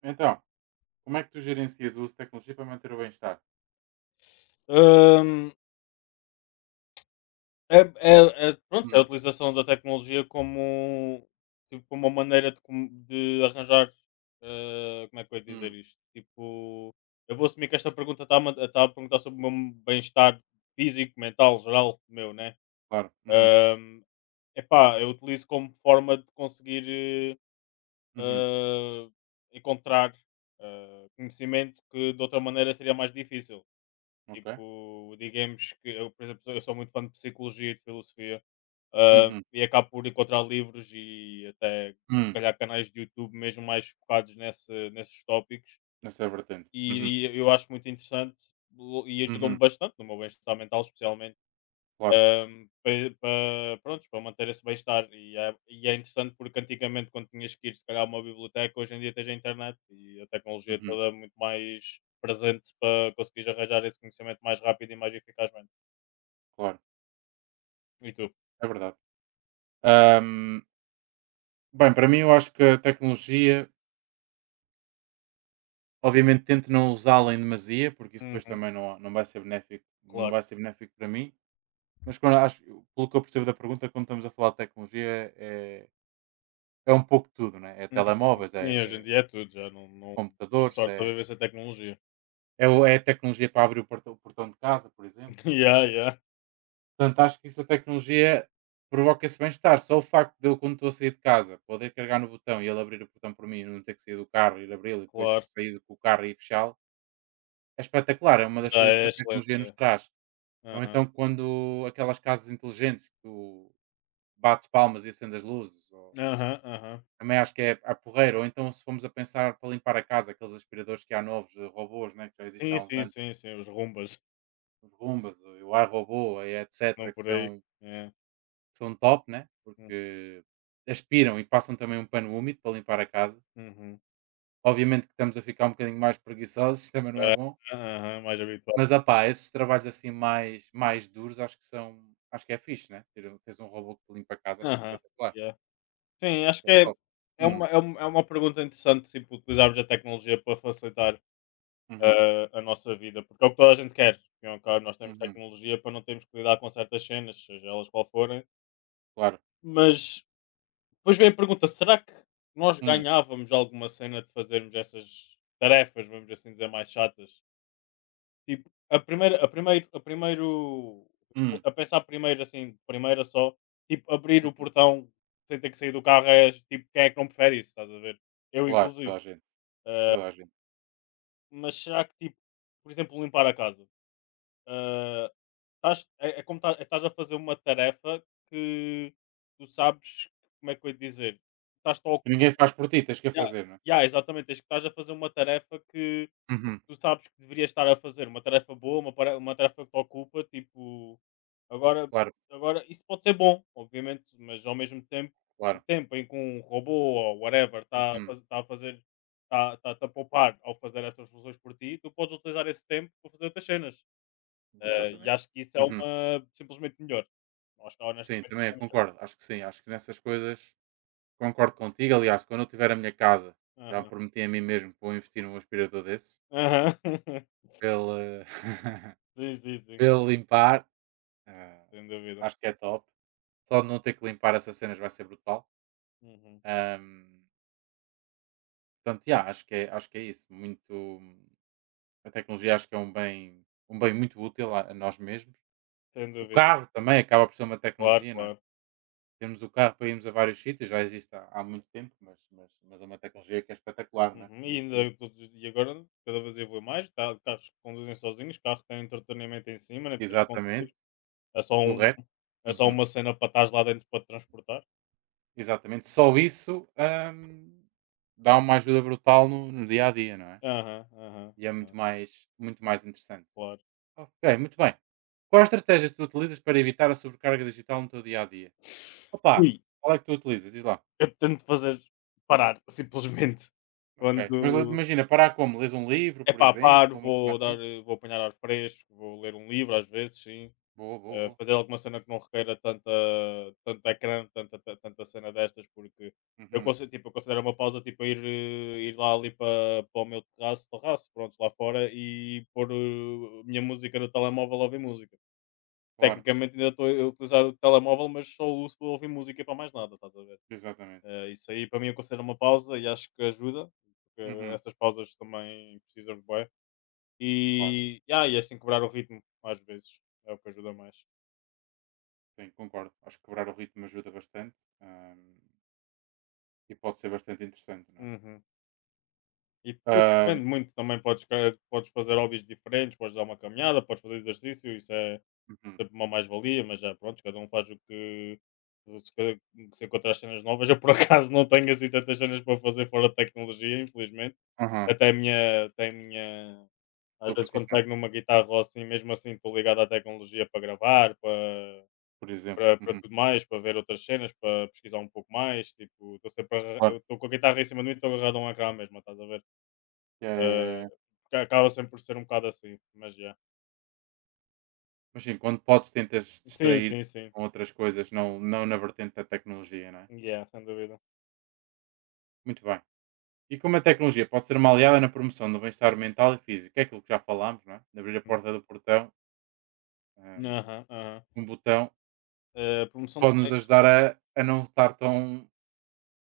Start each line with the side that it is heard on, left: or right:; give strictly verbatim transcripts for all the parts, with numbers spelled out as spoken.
right: Então, como é que tu gerencias o uso de tecnologia para manter o bem-estar?
left: Hum, é, é- é- pronto, é a
right: Hum,
left: utilização da tecnologia como, tipo, como uma maneira de, com- de arranjar. Eh, como é que eu ia dizer
right: hum,
left: isto? Tipo, eu vou assumir que esta pergunta está a, tá a perguntar sobre o meu bem-estar físico, mental, geral, meu, né?
right: claro. Uhum,
left: Hum, Epá, eu utilizo como forma de conseguir eh,
right: uhum,
left: eh, encontrar eh, conhecimento que de outra maneira seria mais difícil.
right: ok.
left: Tipo, digamos que eu, por exemplo, eu sou muito fã de psicologia e de filosofia, ah,
right: Uhum,
left: e acabo por encontrar livros e até se
right: hum,
left: calhar canais de YouTube mesmo mais focados nesse, nesses tópicos,
right: nessa vertente. Uhum,
left: e, e eu acho muito interessante lo- e ajudou-me
right: uhum,
left: bastante no meu bem-estar mental, especialmente
right: claro.
left: Ahm, pa- pa- prontos, para manter esse bem-estar. E é, e é interessante porque antigamente, quando tinhas que ir, se calhar, a uma biblioteca, hoje em dia tens a internet e a tecnologia
right: Uhum,
left: toda é muito mais presente para conseguires arranjar esse conhecimento mais rápido e mais eficazmente.
right: claro.
left: E tu?
right: É verdade. Ahm, Bem, para mim eu acho que a tecnologia, obviamente tento não usá-la em demasia, porque isso depois
left: Uhum,
right: também não, não vai ser benéfico, não
left: claro.
right: vai ser benéfico para mim. Mas quando acho, pelo que eu percebo da pergunta, quando estamos a falar de tecnologia, é, é um pouco tudo, né? É É
left: Uhum.
right: telemóveis, é,
left: Sim, hoje em
right: é
left: dia é tudo, já não, não a
right: computadores,
left: sorte a
right: é
left: viver sem tecnologia.
right: É, o- é a tecnologia para abrir o portão, o portão de casa, por exemplo. Não é?
left: Yeah, yeah,
right: Portanto, acho que isso a tecnologia provoca esse bem-estar. Só o facto de eu, quando estou a sair de casa, poder carregar no botão e ele abrir o portão por mim, não ter que sair do carro, ir abri-lo e depois
left: claro,
right: sair com o carro e fechá-lo, é espetacular. É uma das
left: já
right: coisas que
left: é
right: a
left: excelente.
right: tecnologia nos
left: Já. É.
right: traz. Ou
left: Aham,
right: então, quando aquelas casas inteligentes, que tu bates palmas e acendes as luzes, ou-
left: aham, aham.
right: também acho que é a porreira. Ou então, se formos a pensar para limpar a casa, aqueles aspiradores que há novos, eh, robôs, né, que já existem
left: Sim,
right: há uns
left: sim,
right: anos.
left: sim, sim, os rumbas,
right: Os Goombas, o iRobô, a etcétera,
left: não
right: que
left: por aí.
right: são,
left: É.
right: são top, né? Porque aspiram e passam também um pano úmido para limpar a casa.
left: Uhum.
right: Obviamente que estamos a ficar um bocadinho mais preguiçosos, isso também não é
left: Ah,
right: bom.
left: aham, mais
right: Mas,
left: habituado.
right: opá, esses trabalhos assim mais, mais duros, acho que são, acho que é fixe, né? Ter, teres um robô que te limpa a casa, acho que é
left: Aham,
right: espetacular.
left: yeah. Sim, acho
right: É
left: que é
right: top.
left: é
right: Hum,
left: uma é uma é uma pergunta interessante, tipo, utilizarmos a tecnologia para facilitar,
right: uhum,
left: ah, a nossa vida, porque é o que toda a gente quer. Ao fim e nós temos
right: uhum,
left: tecnologia para não termos que lidar com certas cenas, seja elas qual forem,
right: claro.
left: mas depois vem a pergunta: será que nós
right: Hum,
left: ganhávamos alguma cena de fazermos essas tarefas, vamos assim dizer, mais chatas? Tipo, a primeira, a primeiro, a primeiro,
right: hum,
left: a pensar primeiro assim, primeira só, tipo, abrir o
right: uhum,
left: portão sem ter que sair do carro é tipo, quem é que não prefere isso, estás a ver? Eu
right: claro, toda
left: inclusive.
right: a gente, toda a gente.
left: Mas será que tipo, por exemplo, limpar a casa? ah, Estás, é, é como tá- estás a fazer uma tarefa que tu sabes, como é que eu ia dizer? Estás só.
right: Ninguém faz por ti, tens que a
left: Yeah,
right: fazer, não é?
left: yeah, exatamente, tens que estás a fazer uma tarefa que
right: Uhum,
left: tu sabes que deverias estar a fazer uma tarefa boa, uma, para- uma tarefa que te ocupa, tipo, agora,
right: claro,
left: agora isso pode ser bom, obviamente, mas ao mesmo tempo, o
right: claro.
left: tempo em que um robô ou whatever está a,
right: Uhum,
left: faz- tá a fazer, está tá, tá a poupar ao fazer essas funções por ti, tu podes utilizar esse tempo para fazer outras cenas. Eh, e
right: exatamente.
left: acho que isso é
right: Uhum.
left: uma simplesmente melhor. Acho que
right: Sim,
left: honestamente isso
right: também eu
left: é melhor.
right: concordo. Acho que sim. Acho que nessas coisas concordo contigo. Aliás, quando eu tiver a minha casa, já
left: Aham.
right: prometi a mim mesmo que vou investir num aspirador desses
left: Aham.
right: para ele,
left: Sim, sim, sim,
right: para ele limpar. Ah,
left: sem dúvida.
right: acho que é top. Só de não ter que limpar essas cenas vai ser brutal.
left: Uhum.
right: Ahm, Portanto, yeah, acho, que é, acho que é isso. Muito, a tecnologia acho que é um bem, um bem muito útil a, a nós mesmos.
left: Sem
right: O
left: dúvida.
right: carro também acaba por ser uma
left: Claro,
right: tecnologia, não é?
left: claro.
right: Temos o carro para irmos a vários sítios, já existe há, há muito tempo, mas, mas, mas é uma tecnologia que é espetacular, não é?
left: Uhum. E,
right: Permite-nos.
left: ainda, todos os- e agora cada vez evolui mais, tá, carros que conduzem sozinhos, carro que tem entretenimento em cima, nem tens de
right: Exatamente,
left: conduzir, é só, um,
right: correto.
left: é só
right: Uhum,
left: uma cena para estás lá dentro para te transportar.
right: exatamente, só isso hum, dá uma ajuda brutal no, no dia a dia, não é?
left: Aham, aham,
right: E é
left: aham,
right: muito mais, muito mais interessante.
left: claro.
right: Ok, muito bem. Quais estratégias tu utilizas para evitar a sobrecarga digital no teu dia a dia? Opa,
left: Ui,
right: qual é que tu utilizas? Diz lá.
left: eu tento fazer parar, simplesmente.
right: Ok, mas le-
left: Quando
right: imagina, parar como? Lês um livro,
left: é
right: por
left: pá,
right: exemplo,
left: paro,
right: ou uma coisa
left: vou,
right: assim?
left: dar, eh, vou apanhar ar fresco, vou ler um livro às vezes, sim.
right: Boa, boa,
left: Eh,
right: boa.
left: fazer alguma cena que não requeira tanta, tanto ecrã, tanta, ta- tanta cena destas, porque eu,
right: Uhum,
left: conse- tipo, eu considero uma pausa tipo ir, eh, ir lá ali para, para o meu terraço, terraço, pronto, lá fora e pôr eh, a minha música no telemóvel a ouvir música.
right: claro,
left: Tecnicamente ainda estou a utilizar o telemóvel, mas só o uso para ouvir música e para mais nada, estás a ver?
right: exatamente.
left: Eh, isso aí para mim eu considero uma pausa e acho que ajuda, porque
right: Uhum.
left: essas pausas também precisam de bué.
right: Claro,
left: E, ah, e assim quebrar o ritmo, às vezes, é o que ajuda mais.
right: sim, concordo. Acho que quebrar o ritmo ajuda bastante, hum, e pode ser bastante interessante, não é?
left: Uhum. E depois
right: Hum,
left: depende muito também, podes, ca- podes fazer hobbies diferentes, podes dar uma caminhada, podes fazer exercício, isso é
right: uhum,
left: sempre uma mais-valia, mas já pronto, cada um faz o que se, cada- se encontrar cenas novas. Eu por acaso não tenho assim tantas cenas para fazer fora de tecnologia, infelizmente.
right: aham,
left: Até a minha, até a minha. Às
right: tua
left: vezes quando
right: profissão,
left: pego numa guitarra ou assim, mesmo assim estou ligado à tecnologia para gravar, para,
right: por exemplo.
left: para, para
right: Uhum,
left: tudo mais, para ver outras cenas, para pesquisar um pouco mais. Tipo, estou sempre a-
right: claro.
left: eu estou com a guitarra em cima de mim e estou agarrado a um ecrã mesmo, estás a ver?
right: Yeah, yeah, yeah,
left: Eh,
right: yeah.
left: Porque acaba sempre por ser um bocado assim, mas yeah.
right: Mas sim, quando podes, tentas
left: Sim,
right: distrair-te
left: sim, sim.
right: com outras coisas, não, não na vertente da tecnologia, não é?
left: Yeah, sem dúvida.
right: Muito bem. E como a tecnologia pode ser uma aliada na promoção do bem-estar mental e físico, é aquilo que já falámos, não é? De abrir a
left: Hum.
right: porta do portão, hum,
left: Aham, aham.
right: um botão,
left: Eh, promoção de
right: pode nos
left: peixe.
right: ajudar a, a não estar tão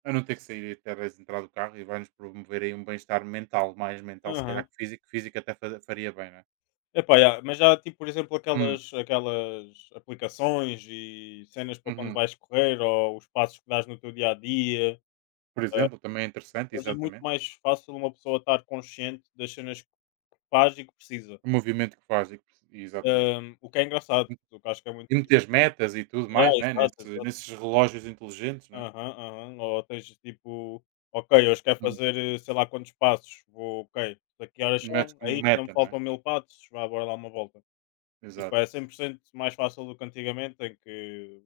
right: a não ter que sair até vezes entrar do carro e vai-nos promover aí um bem-estar mental, mais mental se calhar
left: Aham.
right: que físico, físico até fa- faria bem, não é?
left: Epá, yeah, mas já tipo, por exemplo,
right: Hum,
left: aquelas, aquelas aplicações e cenas para quando
right: uhum.
left: vais correr ou os passos que dás no teu dia a dia.
right: Por exemplo, também é interessante,
left: Hoje é muito
right: exatamente,
left: mais fácil uma pessoa estar consciente das cenas que faz e que precisa.
right: o movimento que faz, e, que e exatamente.
left: Hum, o que é engraçado, o que acho que é muito.
right: E meter metas e tudo
left: Yeah,
right: mais, né?
left: exato,
right: Nesse,
left: exato.
right: nesses relógios inteligentes, né?
left: Aham, aham. Ou tens tipo, ok, hoje quero
right: Hum,
left: fazer eh, sei lá quantos passos, vou, ok, daqui a horas
right: e metes
left: são,
right: como
left: aí não me
right: meta, não é?
left: faltam mil passos, vá agora dar uma volta. Tipo,
right: Exato.
left: é cem por cento mais fácil do que antigamente, em que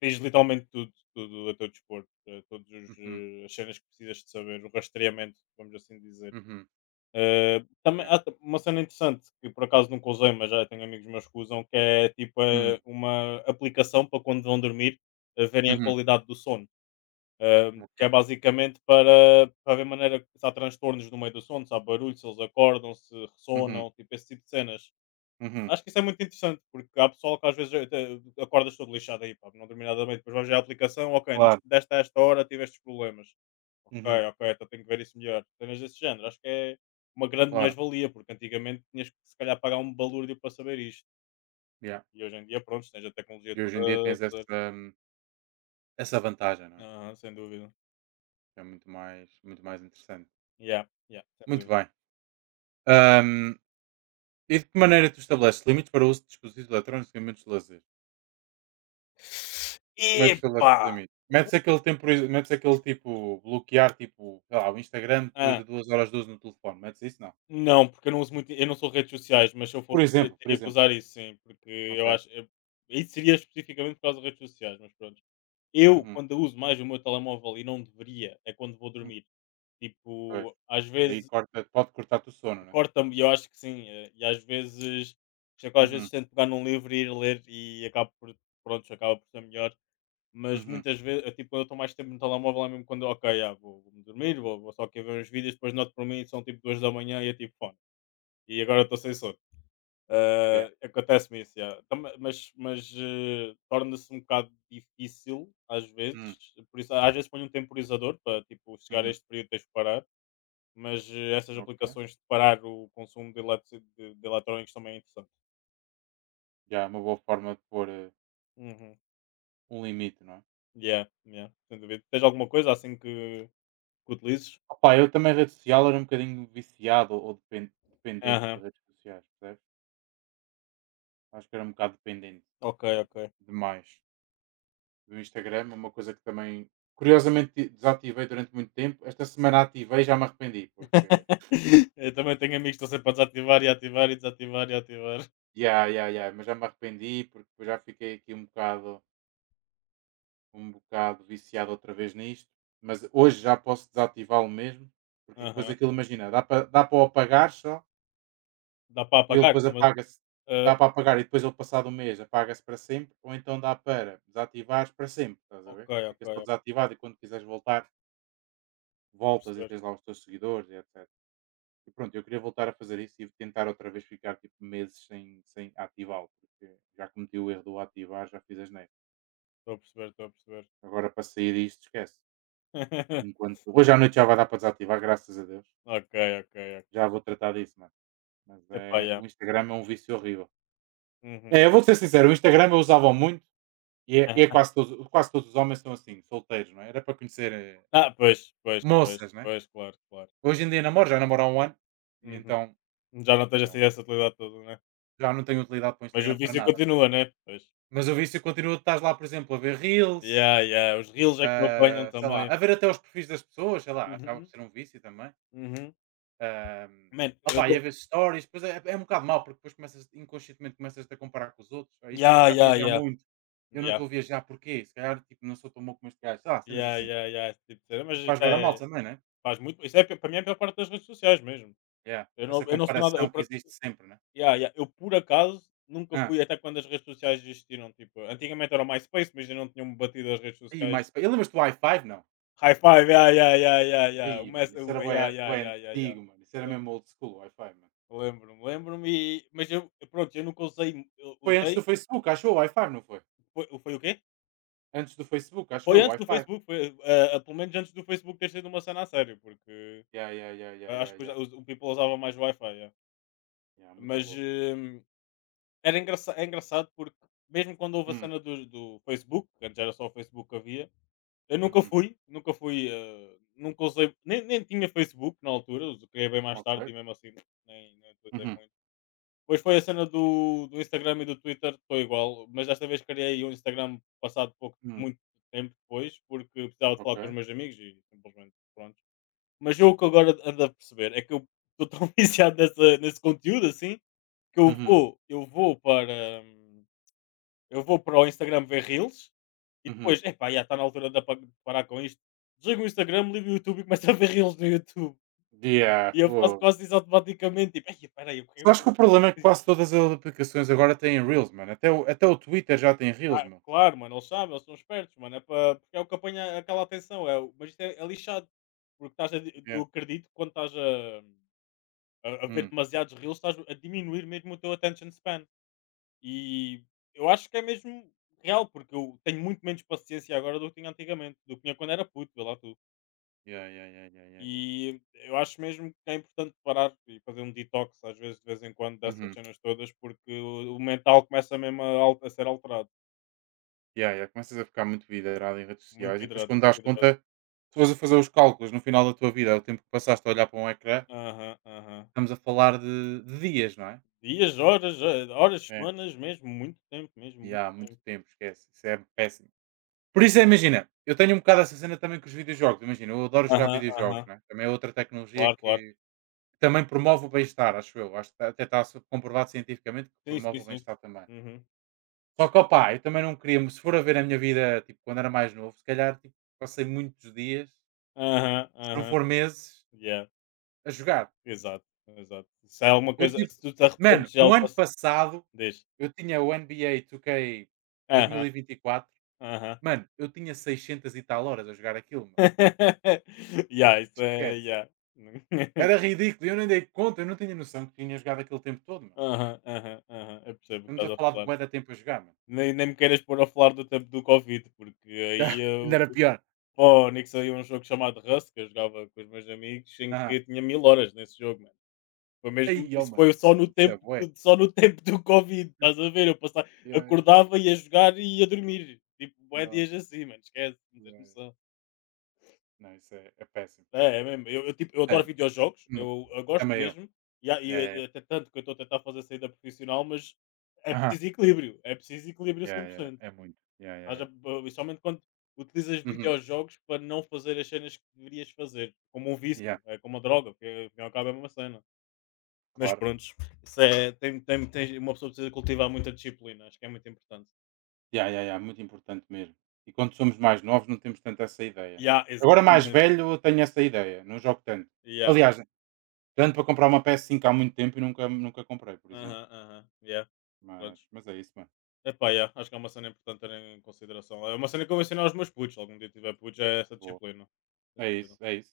left: tens literalmente tudo, tudo a teu dispor, eh, todas
right: Uhum,
left: as cenas que precisas de saber, o rastreamento, vamos assim dizer.
right: uhum,
left: Eh, também
right: yeah.
left: há t- uma cena interessante que por acaso nunca usei, mas já tenho amigos meus que usam, que é tipo
right: Hum,
left: eh, uma aplicação para quando vão dormir, a verem a
right: uhum.
left: qualidade do sono. Ahm, que é
right: Ok.
left: basicamente para, para ver maneira que se há transtornos no meio do sono, se há barulho, se eles acordam, se
right: Uhum,
left: ressonam, tipo esse tipo de cenas.
right: uhum,
left: Acho que isso é muito interessante, porque há pessoal que às vezes até acordas todo lixado aí, pá, não dormi nada bem, depois vais ver a aplicação, ok, neste-
right: claro,
left: desta a esta hora tive estes problemas. Ok,
right: uhum,
left: ok, então tenho que ver isso melhor. Cenas desse género, acho que é uma grande
right: claro.
left: mais-valia, porque antigamente tinhas que se calhar pagar um balúrdio para saber isto.
right: Yeah.
left: E hoje em dia, pronto, tens a tecnologia
right: E hoje em dia
left: toda a
right: tens
left: dizer.
right: essa, hum, essa vantagem, não é?
left: Aham, sem dúvida.
right: É muito mais, muito mais interessante.
left: Yeah, yeah, sem
right: Muito
left: dúvida.
right: bem. Ahm, e de que maneira tu estabeleces limites para o uso de dispositivos eletrónicos e momentos de lazer? Como é que estabeleces os
left: Epá!
right: limites? Metes aquele tempo, metes aquele tipo, bloquear, tipo, sei lá, o Instagram depois
left: ah
right: de duas horas doze no telefone. Metes isso? Não.
left: Não, porque eu não uso muito eu não sou redes sociais, mas se eu
right: Por
left: fosse eu
right: exemplo, por
left: teria que
right: exemplo.
left: usar isso sim, porque
right: Ok.
left: eu acho eu isso seria especificamente por causa de redes sociais, mas pronto. Eu,
right: Uhum.
left: quando eu uso mais o meu telemóvel e não deveria, é quando vou
right: Hum,
left: dormir.
right: pois.
left: Tipo, às
right: Aí
left: vezes
right: corta, pode cortar-te o sono, né?
left: corta-me e eu acho que sim, eh, e às vezes por isso é que eu às
right: Uhum.
left: vezes tento pegar num livro e ir ler e acabo por prontos, acaba por ser melhor, mas
right: Uhum.
left: muitas vezes eu, tipo, quando eu estou mais tempo no telemóvel é mesmo quando: "Ok, ah, vou vou-me dormir, vou vou só aqui ver uns vídeos", depois noto para mim são tipo duas da manhã e é tipo: "Fo" e agora estou sem sono.
right: Yeah.
left: Ah, acontece-me isso, yeah. Tama- mas, mas eh, torna-se um bocado difícil às
right: Uhum.
left: vezes, por isso, às vezes ponho um temporizador para tipo, chegar a
right: Uhum.
left: este período tens de parar, mas eh, essas
right: Ok.
left: aplicações de parar o consumo de, eletri- de- de eletrónicos também é interessante.
right: Já é uma boa forma de pôr eh,
left: Uhum.
right: um limite, não é?
left: Yeah, yeah, sem dúvida. Tens alguma coisa assim que, que utilizes?
right: Opa, eu também rede social era um bocadinho viciado ou depen- dependente de
left: Aham,
right: redes sociais, percebes? Acho que era um bocado dependente
left: ok,
right: eh,
left: ok.
right: demais do Instagram, é uma coisa que também curiosamente de- desativei durante muito tempo. Esta semana ativei e já me arrependi, porque
left: Eu também tenho amigos que estão sempre a desativar e ativar e desativar e ativar.
right: ya, ya, ya, mas já me arrependi porque depois já fiquei aqui um bocado, um bocado viciado outra vez nisto, mas hoje já posso desativá-lo mesmo, porque depois
left: Aham.
right: aquilo imagina, dá para dá para o apagar só
left: Dá para
right: e ele
left: apagar?
right: depois
left: Como-
right: apaga-se.
left: ah,
right: Dá para apagar e depois ele passado um mês apaga-se para sempre, ou então dá para desativar para sempre, estás a
left: ok,
right: ver? E fica só
left: ok.
right: desativado e quando quiseres voltar,
left: Estou a
right: voltas e
left: perceber,
right: tens lá os teus seguidores e etcétera. E pronto, eu queria voltar a fazer isso e tentar outra vez ficar tipo meses sem, sem ativá-lo, porque já cometi o erro do ativar, já fiz as neiras.
left: estou a perceber, Estou a perceber.
right: Agora para sair disto, esquece. Enquanto hoje à noite já vai dar para desativar, graças a Deus.
left: Ok, ok, ok.
right: Já vou tratar disso, mano. Mas
left: Epá,
right: é,
left: yeah.
right: o Instagram é um vício horrível.
left: Uhum.
right: É, eu vou ser sincero, o Instagram eu usava muito e é, e é
left: Aham.
right: quase, todos, quase todos os homens são assim, solteiros, não é? Era para conhecer eh,
left: Ah, pois, pois, pois,
right: moças, não é?
left: pois, claro, claro.
right: Hoje em dia namoro, já namoro há um ano, e
left: Uhum.
right: então
left: Já não tens assim
right: não,
left: essa utilidade toda, né?
right: já não tenho utilidade para o
left: Mas
right: Instagram
left: o
right: para
left: vício
right: nada,
left: continua, né? Pois.
right: mas o vício continua, tu estás lá, por exemplo, a ver reels,
left: Yeah, yeah. Os reels é que me apanham
right: ah, sei lá,
left: também.
right: a ver até os perfis das pessoas, sei lá, acaba por
left: Uhum.
right: ser um vício também.
left: Uhum.
right: Ahm,
left: Man,
right: opá,
left: eu
right: e a
left: dou.
right: ver stories, depois é, é é um bocado mau, porque depois começas, inconscientemente começas a comparar com os outros. Ah, este gajo
left: Yeah,
right: está a
left: yeah,
right: viajar
left: yeah.
right: muito, eu não
left: Yeah,
right: estou a viajar, porquê? Se calhar, tipo, não sou tão bom como este gajo, sei lá, cenas
left: yeah,
right: assim.
left: yeah, yeah. Esse tipo de cena. Mas
right: E
left: isso
right: faz bada mal
left: é.
right: também, né?
left: Faz muito. Isso é, para mim é a pior parte das redes sociais mesmo.
right: Yeah.
left: Eu
right: Essa
left: não, eu não sou nada.
right: comparação
left: Eu,
right: que
left: por
right: existe sempre, né?
left: ya, ya. Eu, por acaso, nunca
right: Ah,
left: fui até quando as redes sociais existiram. Tipo, antigamente era o MySpace, mas eu não tinham batido as redes
right: e o
left: sociais.
right: MySpace, eu lembras-te do i cinco? Não.
left: High five, ya, ya, ya, ya, ya. O
right: Aí, mano,
left: Mess,
right: isso era
left: o- ya, ya,
right: bem
left: ya, ya, ya.
right: antigo, mano, isso era
left: Ya.
right: mesmo old school, o hai faive, mano.
left: Lembro-me, lembro-me. e- Mas eu, eu- pronto, eu nunca usei. Eu
right: Foi antes do
left: usei.
right: Facebook, achou o hai faive, não foi?
left: Foi, foi o quê?
right: Antes do Facebook, acho
left: Foi
right: eu, o
left: antes do
right: Wi-Fi.
left: Facebook, foi, ah, ah, pelo menos antes do Facebook ter sido uma cena a sério, porque
right: Yeah, yeah, yeah, yeah,
left: ah,
right: yeah,
left: acho que
right: yeah.
left: usa- o people usava mais Wi-Fi. Ya.
right: Yeah, muito
left: Mas
right: louco.
left: hum, era engraça- é engraçado porque, mesmo quando houve a
right: Hum,
left: cena do, do Facebook, que antes era só o Facebook que havia. Eu nunca
right: uhum.
left: fui, nunca fui, eh, nunca usei, nem, nem tinha Facebook na altura, eu criei bem mais tarde
right: Ok.
left: e mesmo assim nem, nem utilizei
right: Uhum,
left: muito. Depois foi a cena do, do Instagram e do Twitter, estou igual, mas desta vez criei o Instagram passado pouco,
right: uhum.
left: muito tempo depois, porque precisava de
right: Ok.
left: falar com os meus amigos e simplesmente pronto. Mas eu o que agora ando a perceber é que eu estou tão viciado nessa, nesse conteúdo assim que eu
right: Uhum,
left: vou, eu vou para. hum, eu vou para o Instagram ver reels e
right: uhum.
left: depois, epá, já está na altura de apa- de parar com isto. Desligo o Instagram, ligo o YouTube e começo a ver reels no YouTube.
right: Yeah,
left: E eu faço
right: fogo.
left: quase isso automaticamente. Tipo, "Ei, espera aí, o que é
right: Só
left: eu
right: acho
left: tenho
right: que o
left: que
right: problema é que
left: fazer?"
right: quase
left: isto?"
right: todas as aplicações agora têm Reels, mano. Até o, até o Twitter já tem Reels,
left: Ah,
right: mano.
left: claro, mano, eles sabem, eles são espertos, mano. É para, porque é o que apanha aquela atenção. É, o- mas isto é, é lixado. Porque estás a di- eu
right: Yeah.
left: acredito que quando estás a, a, a ver
right: Hum.
left: demasiados reels, estás a diminuir mesmo o teu attention span. E eu acho que é mesmo real, porque eu tenho muito menos paciência agora do que tinha antigamente, do que tinha quando era puto, vê lá tu.
right: Yeah, yeah, yeah, yeah, yeah, yeah.
left: E eu acho mesmo que é importante parar e fazer um detox, às vezes, de vez em quando, dessas
right: Uhum.
left: cenas todas, porque o o mental começa mesmo a, al- a ser alterado.
right: Yeah, yeah. Começas a ficar muito vidrado em redes sociais
left: Muito
right: e depois
left: hidrato,
right: quando das
left: muito hidrato.
right: conta, se fores a fazer os cálculos no final da tua vida, é o tempo que passaste a olhar para um ecrã,
left: Aham, aham.
right: estamos a falar de, de dias, não é?
left: Dias, horas, eh, horas, semanas, mesmo, muito tempo, mesmo,
right: E
left: muito
right: há muito
left: tempo.
right: tempo, esquece. Isso é péssimo. Por isso, é, imagina, eu tenho um bocado essa cena também com os videojogos. Imagina, eu adoro jogar
left: Aham,
right: videojogos,
left: aham.
right: né? Também é outra tecnologia
left: Claro, claro.
right: que também promove o bem-estar, acho eu. Acho que tá- até está comprovado cientificamente que
left: Sim, sim,
right: promove o
left: sim.
right: bem-estar também.
left: Uhum.
right: Só que, opá, eu também não queria, se for a ver a minha vida, tipo, quando era mais novo, se calhar, tipo, passei muitos dias,
left: Aham,
right: se não
left: aham.
right: for meses,
left: Yeah.
right: a jogar.
left: Exato, exato. Se há alguma
right: Eu,
left: coisa
right: tipo,
left: se tu te
right: mano,
left: arrependes de
right: no
left: alguma
right: ano
left: ce
right: passado,
left: diz.
right: eu tinha o N B A dois K
left: Aham,
right: dois mil e vinte e quatro.
left: aham.
right: Mano, eu tinha seiscentas e tal horas a jogar aquilo, meu.
left: Yeah, isso é
right: Esquece.
left: yeah.
right: Era ridículo, eu nem dei conta, eu não tinha noção que tinha jogado aquele tempo todo, meu.
left: Aham, aham, aham. Eu percebo o que
right: Estamos a
left: estás a
right: falar de
left: falar.
right: bué tempo a jogar, mano.
left: Nem nem me queiras pôr a falar do tempo do covid, porque aí
right: Ainda
left: eu
right: era pior.
left: oh, nem que saiu um jogo chamado Rust, que eu jogava com os meus amigos, em que
right: Aham.
left: eu tinha mil horas nesse jogo, mano. Foi mesmo
right: Aí, ó,
left: isso
right: mano.
left: foi só no
right: Isso é
left: tempo
right: bué.
left: do só no tempo do covid, estás a ver? Eu passava
right: Yeah, yeah.
left: acordava, ia jogar e ia dormir. Tipo, bué
right: Nossa.
left: dias assim, mano, esquece, não
right: Yeah,
left: tens
right: yeah.
left: noção.
right: Não, isso é, é péssimo.
left: É, é mesmo. Eu eu, tipo, eu adoro
right: É.
left: videojogos,
right: Hum.
left: eu eu gosto
right: Também eu.
left: mesmo, e a
right: Yeah, yeah.
left: e
right: Yeah.
left: eh, até tanto que eu estou a tentar fazer saída profissional, mas é
right: Aham.
left: preciso equilíbrio, é preciso equilíbrio a
right: Yeah, yeah. Yeah.
left: cem por cento.
right: É muito. Yeah, yeah,
left: Estás a
right: yeah.
left: ba principalmente quando utilizas
right: Uhum.
left: videojogos para não fazer as cenas que deverias fazer, como um vício,
right: Yeah,
left: é como uma droga, porque ao fim ao cabo é a cena. Mas
right: claro.
left: pronto isso é tem tem tem uma pessoa precisa cultivar muita disciplina, acho que é muito importante.
right: Ya, ya, ya, muito importante mesmo. E quando somos mais novos não temos tanto essa ideia, né?
left: Yeah,
right: Agora mais
left: exatamente.
right: velho eu tenho essa ideia, não jogo tanto.
left: Yeah.
right: Aliás, já ando para comprar uma P S cinco há muito tempo e nunca, nunca comprei, por exemplo.
left: Aham, aham, yeah.
right: Mas,
left: Pronto.
right: mas é isso, mano.
left: Epá, yeah, acho que é uma cena importante ter em consideração. É uma cena que eu vou ensinar aos meus putos, se algum dia tiver putos, é essa
right: Boa.
left: disciplina.
right: É isso, é isso.